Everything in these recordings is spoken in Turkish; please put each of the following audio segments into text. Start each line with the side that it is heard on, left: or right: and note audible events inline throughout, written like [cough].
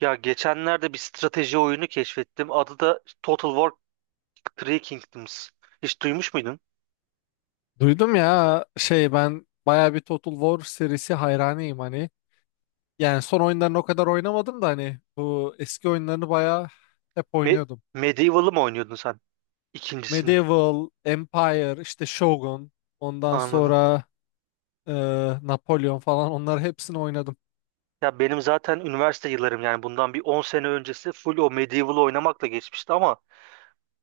right: Ya geçenlerde bir strateji oyunu keşfettim. Adı da Total War Three Kingdoms. Hiç duymuş muydun?
left: Duydum ya şey ben baya bir Total War serisi hayranıyım hani. Yani son oyunlarını o kadar oynamadım da hani bu eski oyunlarını baya hep
right: Me
left: oynuyordum.
right: Medieval'ı mı oynuyordun sen? İkincisini.
left: Medieval, Empire, işte Shogun, ondan
right: Anladım.
left: sonra e, Napolyon falan onları hepsini oynadım.
right: Ya benim zaten üniversite yıllarım, yani bundan bir 10 sene öncesi full o Medieval'ı oynamakla geçmişti ama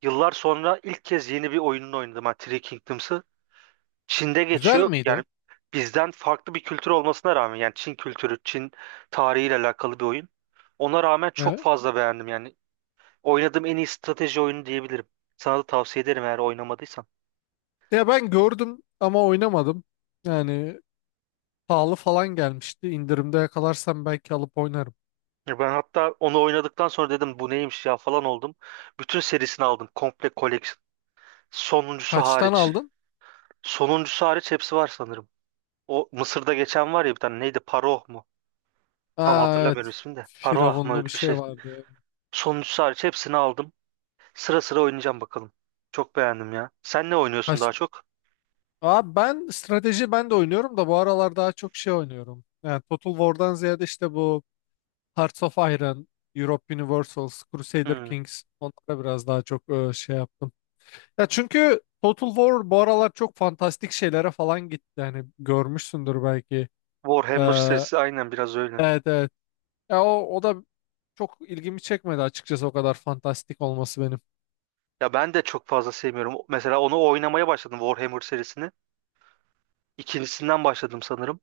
right: yıllar sonra ilk kez yeni bir oyununu oynadım. Yani Three Kingdoms'ı. Çin'de
left: Güzel
right: geçiyor. Yani
left: miydi?
right: bizden farklı bir kültür olmasına rağmen, yani Çin kültürü, Çin tarihiyle alakalı bir oyun. Ona rağmen çok
left: Evet.
right: fazla beğendim yani. Oynadığım en iyi strateji oyunu diyebilirim. Sana da tavsiye ederim, eğer oynamadıysan.
left: Ya ben gördüm ama oynamadım. Yani pahalı falan gelmişti. İndirimde yakalarsam belki alıp oynarım.
right: Ya ben hatta onu oynadıktan sonra dedim bu neymiş ya falan oldum. Bütün serisini aldım. Komple collection. Sonuncusu
left: Kaçtan
right: hariç.
left: aldın?
right: Sonuncusu hariç hepsi var sanırım. O Mısır'da geçen var ya, bir tane, neydi? Paroh mu? Tam
left: Aa,
right: hatırlamıyorum
left: evet.
right: ismini de. Paroah mı,
left: Firavunlu bir
right: öyle bir
left: şey
right: şey.
left: vardı.
right: Sonuncusu hariç hepsini aldım. Sıra sıra oynayacağım bakalım. Çok beğendim ya. Sen ne oynuyorsun
left: Kaç
right: daha çok?
left: Abi ben strateji ben de oynuyorum da bu aralar daha çok şey oynuyorum. Yani Total War'dan ziyade işte bu Hearts of Iron, Europe Universals, Crusader
right: Hmm.
left: Kings onlara biraz daha çok şey yaptım. Ya çünkü Total War bu aralar çok fantastik şeylere falan gitti. Yani görmüşsündür belki. Ee,
right: Warhammer serisi aynen biraz öyle.
left: evet, evet. Ya o da çok ilgimi çekmedi açıkçası, o kadar fantastik olması benim.
right: Ya ben de çok fazla sevmiyorum. Mesela onu oynamaya başladım, Warhammer serisini. İkincisinden başladım sanırım.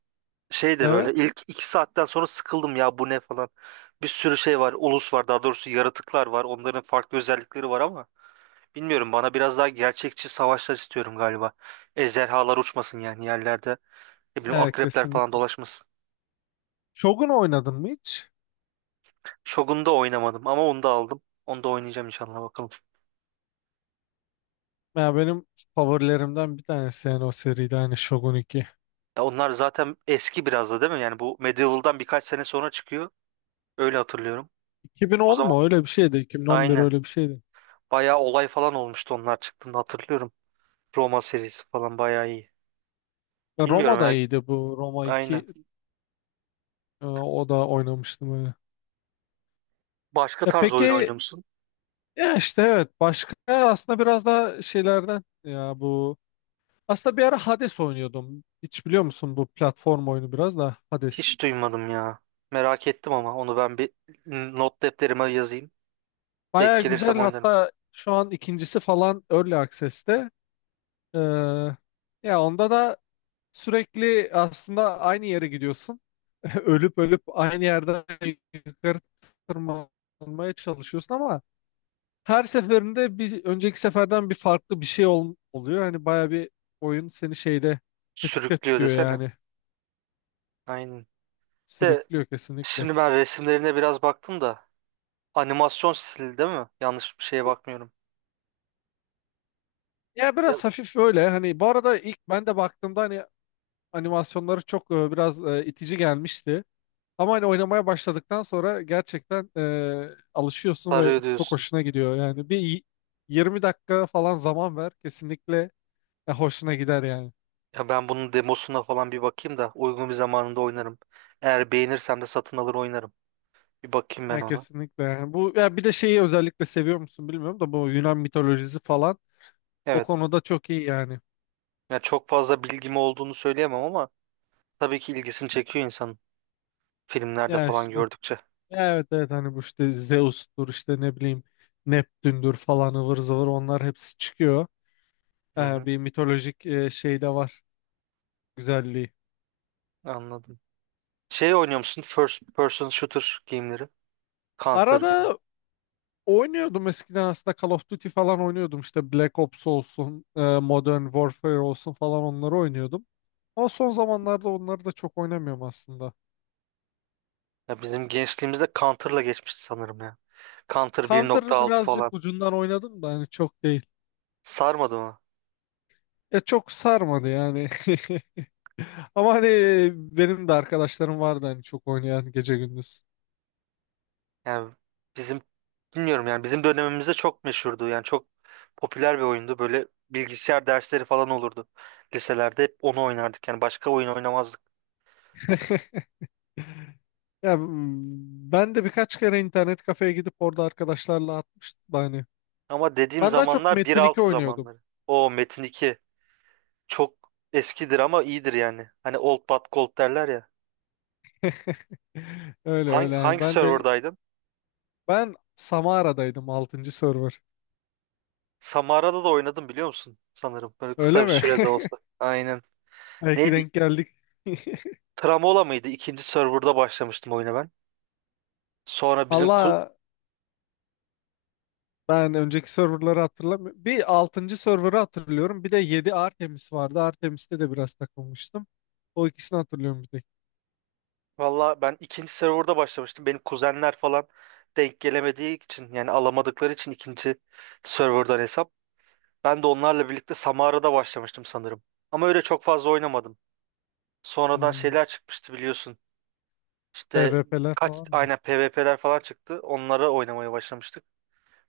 right: Şey de böyle
left: Evet.
right: ilk 2 saatten sonra sıkıldım ya, bu ne falan. Bir sürü şey var. Ulus var, daha doğrusu yaratıklar var. Onların farklı özellikleri var ama bilmiyorum, bana biraz daha gerçekçi savaşlar, istiyorum galiba. Ejderhalar uçmasın yani yerlerde. Ne bileyim,
left: Evet,
right: akrepler falan
left: kesinlikle.
right: dolaşmasın.
left: Shogun oynadın mı hiç?
right: Shogun'u da oynamadım ama onu da aldım. Onu da oynayacağım inşallah bakalım.
left: Ya benim favorilerimden bir tanesi yani o seride hani Shogun 2.
right: Ya onlar zaten eski biraz da, değil mi? Yani bu Medieval'dan birkaç sene sonra çıkıyor. Öyle hatırlıyorum. O
left: 2010
right: zaman
left: mu öyle bir şeydi, 2011
right: aynen.
left: öyle bir şeydi.
right: Bayağı olay falan olmuştu onlar çıktığında, hatırlıyorum. Roma serisi falan bayağı iyi.
left: Ya Roma
right: Bilmiyorum
left: da
right: ya.
left: iyiydi, bu Roma
right: Aynen.
left: iki o da oynamıştım öyle.
right: Başka
left: Ya
right: tarz oyun
left: peki,
right: oynuyor musun?
left: ya işte evet, başka aslında biraz da şeylerden ya bu aslında bir ara Hades oynuyordum. Hiç biliyor musun, bu platform oyunu biraz da Hades.
right: Hiç duymadım ya. Merak ettim ama onu ben bir not defterime yazayım. Denk
left: Baya
right: gelirsem
left: güzel,
right: oynarım.
left: hatta şu an ikincisi falan Early Access'te. Ee, ya onda da sürekli aslında aynı yere gidiyorsun. [laughs] Ölüp ölüp aynı yerden yukarı tırmanmaya çalışıyorsun ama her seferinde bir önceki seferden bir farklı bir şey oluyor. Hani baya bir oyun seni şeyde tetikte
right: Sürüklüyor
left: tutuyor
right: desene.
left: yani.
right: Aynen. De
left: Sürüklüyor, kesinlikle.
right: Şimdi ben resimlerine biraz baktım da animasyon stili, değil mi? Yanlış bir şeye bakmıyorum.
left: Ya
right: Biraz
left: biraz hafif öyle. Hani bu arada ilk ben de baktığımda hani animasyonları çok biraz itici gelmişti. Ama hani oynamaya başladıktan sonra gerçekten alışıyorsun ve
right: sarıyor
left: çok
right: diyorsun.
left: hoşuna gidiyor. Yani bir 20 dakika falan zaman ver, kesinlikle hoşuna gider yani.
right: Ya ben bunun demosuna falan bir bakayım da uygun bir zamanında oynarım. Eğer beğenirsem de satın alır oynarım. Bir bakayım ben
left: Yani
right: ona.
left: kesinlikle yani. Bu ya bir de şeyi özellikle seviyor musun bilmiyorum da, bu Yunan mitolojisi falan o
right: Evet.
left: konuda çok iyi yani.
right: Ya çok fazla bilgim olduğunu söyleyemem ama tabii ki ilgisini çekiyor insan, filmlerde
left: Ya
right: falan
left: işte
right: gördükçe.
left: ya evet, evet, hani bu işte Zeus'tur, işte ne bileyim Neptün'dür falan ıvır zıvır, onlar hepsi çıkıyor.
right: Hı
left: E,
right: hı,
left: bir mitolojik şey de var güzelliği.
right: anladım. Şey oynuyor musun? First person shooter game'leri. Counter gibi.
left: Arada oynuyordum eskiden aslında. Call of Duty falan oynuyordum, işte Black Ops olsun, Modern Warfare olsun falan, onları oynuyordum. Ama son zamanlarda onları da çok oynamıyorum aslında.
right: Ya bizim gençliğimizde Counter'la geçmişti sanırım ya. Counter
left: Counter
right: 1.6
left: birazcık
right: falan.
left: ucundan oynadım da hani, çok değil.
right: Sarmadı mı?
left: E, çok sarmadı yani. [laughs] Ama hani benim de arkadaşlarım vardı hani çok oynayan, gece gündüz.
right: Yani bizim, bilmiyorum, yani bizim dönemimizde çok meşhurdu. Yani çok popüler bir oyundu. Böyle bilgisayar dersleri falan olurdu. Liselerde hep onu oynardık. Yani başka oyun oynamazdık.
left: [laughs] Ya ben de birkaç kere internet kafeye gidip orada arkadaşlarla atmıştım da hani.
right: Ama dediğim
left: Ben daha çok
right: zamanlar bir
left: Metin 2
right: altı
left: oynuyordum.
right: zamanları. O Metin 2 çok eskidir ama iyidir yani. Hani old but gold derler ya.
left: [laughs] Öyle
right: Hangi,
left: öyle yani,
right: hangi
left: ben de.
right: serverdaydın?
left: Ben Samara'daydım, altıncı server.
right: Samara'da da oynadım biliyor musun? Sanırım böyle kısa
left: Öyle
right: bir
left: mi?
right: sürede olsa. Aynen.
left: [laughs] Belki
right: Neydi?
left: denk geldik. [laughs]
right: Tramola mıydı? İkinci serverda başlamıştım oyuna ben. Sonra bizim ku
left: Allah, ben önceki serverları hatırlamıyorum. Bir altıncı serverı hatırlıyorum. Bir de 7 Artemis vardı. Artemis'te de biraz takılmıştım. O ikisini hatırlıyorum bir tek.
right: Valla ben ikinci serverda başlamıştım. Benim kuzenler falan denk gelemediği için, yani alamadıkları için ikinci serverdan hesap. Ben de onlarla birlikte Samara'da başlamıştım sanırım. Ama öyle çok fazla oynamadım. Sonradan
left: Hmm,
right: şeyler çıkmıştı biliyorsun. İşte
left: PvP'ler falan mı?
right: aynen, PvP'ler falan çıktı. Onlara oynamaya başlamıştık.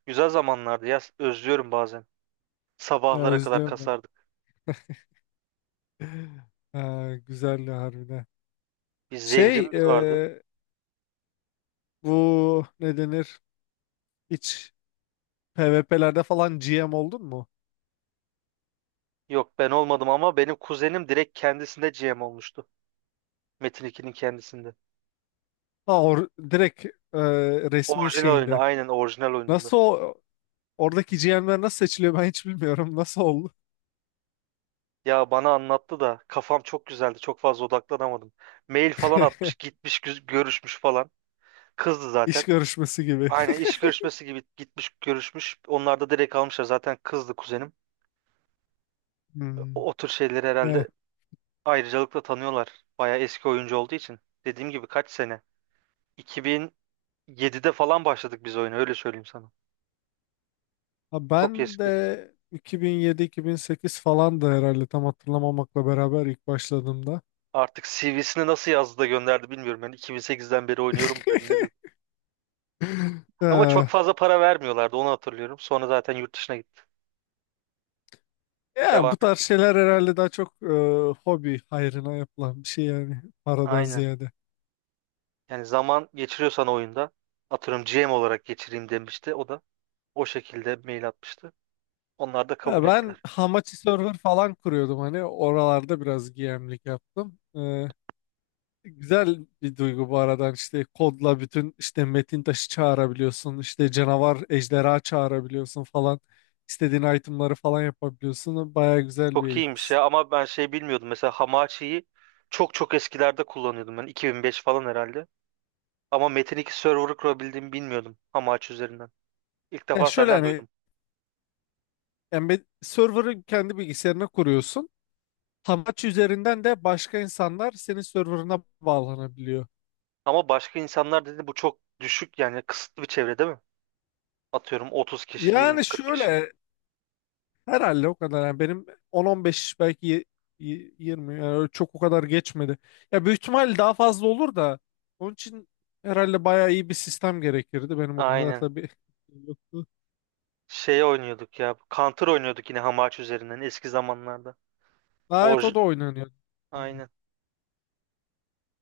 right: Güzel zamanlardı ya. Özlüyorum bazen.
left: Ya
right: Sabahlara kadar
left: özlüyorum ben.
right: kasardık.
left: [laughs] Ha, güzeldi harbiden.
right: Bir
left: Şey
right: zehrimiz vardı.
left: e, bu ne denir? Hiç PvP'lerde falan GM oldun mu?
right: Yok, ben olmadım ama benim kuzenim direkt kendisinde GM olmuştu. Metin 2'nin kendisinde.
left: Ha, or direkt e, resmi
right: Orijinal oyunda,
left: şeyinde.
right: aynen, orijinal oyununda.
left: Nasıl o. Oradaki GM'ler nasıl seçiliyor ben hiç bilmiyorum. Nasıl oldu?
right: Ya bana anlattı da kafam çok güzeldi. Çok fazla odaklanamadım. Mail falan atmış, gitmiş, görüşmüş falan. Kızdı
left: İş
right: zaten.
left: görüşmesi gibi.
right: Aynen,
left: [laughs]
right: iş görüşmesi gibi gitmiş, görüşmüş. Onlar da direkt almışlar. Zaten kızdı kuzenim.
left: Hmm.
right: O tür şeyleri
left: Eh.
right: herhalde ayrıcalıkla tanıyorlar. Bayağı eski oyuncu olduğu için. Dediğim gibi kaç sene? 2007'de falan başladık biz oyuna, öyle söyleyeyim sana.
left: Ha,
right: Çok
left: ben de
right: eski.
left: 2007-2008 falandı herhalde, tam hatırlamamakla beraber, ilk başladığımda.
right: Artık CV'sini nasıl yazdı da gönderdi bilmiyorum. Yani 2008'den beri oynuyorum dedi, ne dedi.
left: [laughs]
right: Ama
left: Eh,
right: çok fazla para vermiyorlardı, onu hatırlıyorum. Sonra zaten yurt dışına gitti.
left: ya
right: Devam
left: bu tarz
right: et.
left: şeyler herhalde daha çok hobi hayrına yapılan bir şey yani, paradan
right: Aynen.
left: ziyade.
right: Yani zaman geçiriyorsan oyunda, atıyorum, GM olarak geçireyim demişti. O da o şekilde mail atmıştı. Onlar da
left: Ha,
right: kabul
left: ben
right: ettiler.
left: Hamachi server falan kuruyordum, hani oralarda biraz GM'lik yaptım. Güzel bir duygu, bu aradan işte kodla bütün işte metin taşı çağırabiliyorsun, işte canavar, ejderha çağırabiliyorsun falan, istediğin itemları falan yapabiliyorsun, baya güzel
right: Çok
left: bir
right: iyiymiş
left: his.
right: ya, ama ben şey bilmiyordum. Mesela Hamachi'yi çok çok eskilerde kullanıyordum ben. 2005 falan herhalde. Ama Metin 2 server'ı kurabildiğimi bilmiyordum Hamachi üzerinden. İlk
left: Ya
right: defa
left: şöyle
right: senden
left: hani
right: duydum.
left: embed server'ı kendi bilgisayarına kuruyorsun, tam aç üzerinden de başka insanlar senin server'ına bağlanabiliyor.
right: Ama başka insanlar dedi, bu çok düşük yani, kısıtlı bir çevre, değil mi? Atıyorum 30 kişi,
left: Yani
right: 20-40 kişi.
left: şöyle, herhalde o kadar. Yani benim 10-15, belki 20, yani öyle çok o kadar geçmedi. Ya büyük ihtimal daha fazla olur da, onun için herhalde bayağı iyi bir sistem gerekirdi. Benim o kadar
right: Aynen.
left: da bir [laughs] yoktu.
right: Şey oynuyorduk ya. Counter oynuyorduk yine Hamachi üzerinden eski zamanlarda.
left: Gayet, o
right: Orj
left: da oynanıyor. Hmm.
right: Aynen.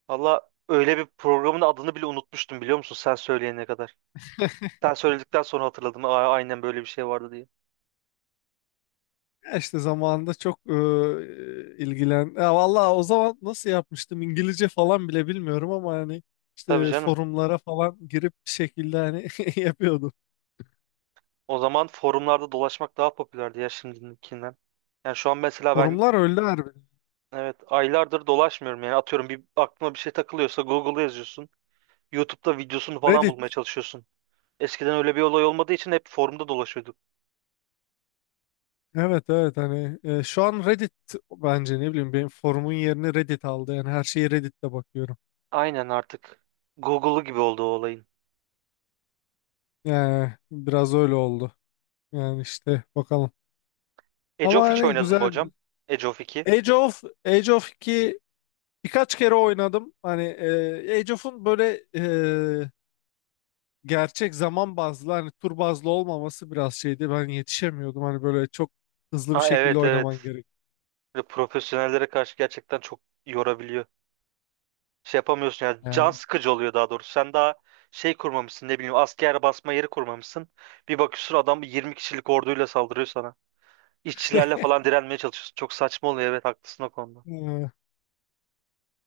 right: Valla, öyle bir programın adını bile unutmuştum biliyor musun, sen söyleyene kadar. Sen söyledikten sonra hatırladım. "Aa, aynen böyle bir şey vardı" diye.
left: Ya işte zamanında çok ilgilen. Ya vallahi o zaman nasıl yapmıştım, İngilizce falan bile bilmiyorum ama hani
right: Tabii
left: işte
right: canım.
left: forumlara falan girip bir şekilde hani [laughs] yapıyordum.
right: O zaman forumlarda dolaşmak daha popülerdi ya, şimdikinden. Yani şu an mesela ben,
left: Forumlar öldü harbiden.
right: evet, aylardır dolaşmıyorum. Yani atıyorum bir aklıma bir şey takılıyorsa Google'a yazıyorsun. YouTube'da videosunu falan
left: Reddit.
right: bulmaya çalışıyorsun. Eskiden öyle bir olay olmadığı için hep forumda dolaşıyorduk.
left: Evet, evet, hani şu an Reddit bence, ne bileyim, benim forumun yerini Reddit aldı. Yani her şeyi Reddit'te bakıyorum.
right: Aynen, artık Google'u gibi oldu o olayın.
left: Yani biraz öyle oldu. Yani işte bakalım.
right: Age
left: Ama
right: of hiç
left: hani
right: oynadın mı
left: güzel.
right: hocam? Age of 2.
left: Age of 2 birkaç kere oynadım. Hani Age of'un böyle e, gerçek zaman bazlı hani, tur bazlı olmaması biraz şeydi. Ben yetişemiyordum. Hani böyle çok hızlı bir
right: Ha,
left: şekilde
right: evet
left: oynaman
right: evet.
left: gerek.
right: Böyle profesyonellere karşı gerçekten çok yorabiliyor. Şey yapamıyorsun ya, can
left: Yani,
right: sıkıcı oluyor daha doğrusu. Sen daha şey kurmamışsın, ne bileyim asker basma yeri kurmamışsın. Bir bakıyorsun adam 20 kişilik orduyla saldırıyor sana. İşçilerle
left: [laughs]
right: falan direnmeye çalışıyorsun. Çok saçma oluyor, evet haklısın o konuda.
left: yani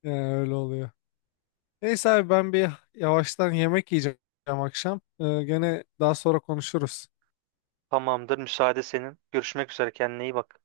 left: öyle oluyor. Neyse abi, ben bir yavaştan yemek yiyeceğim akşam. Gene daha sonra konuşuruz.
right: Tamamdır, müsaade senin. Görüşmek üzere, kendine iyi bak.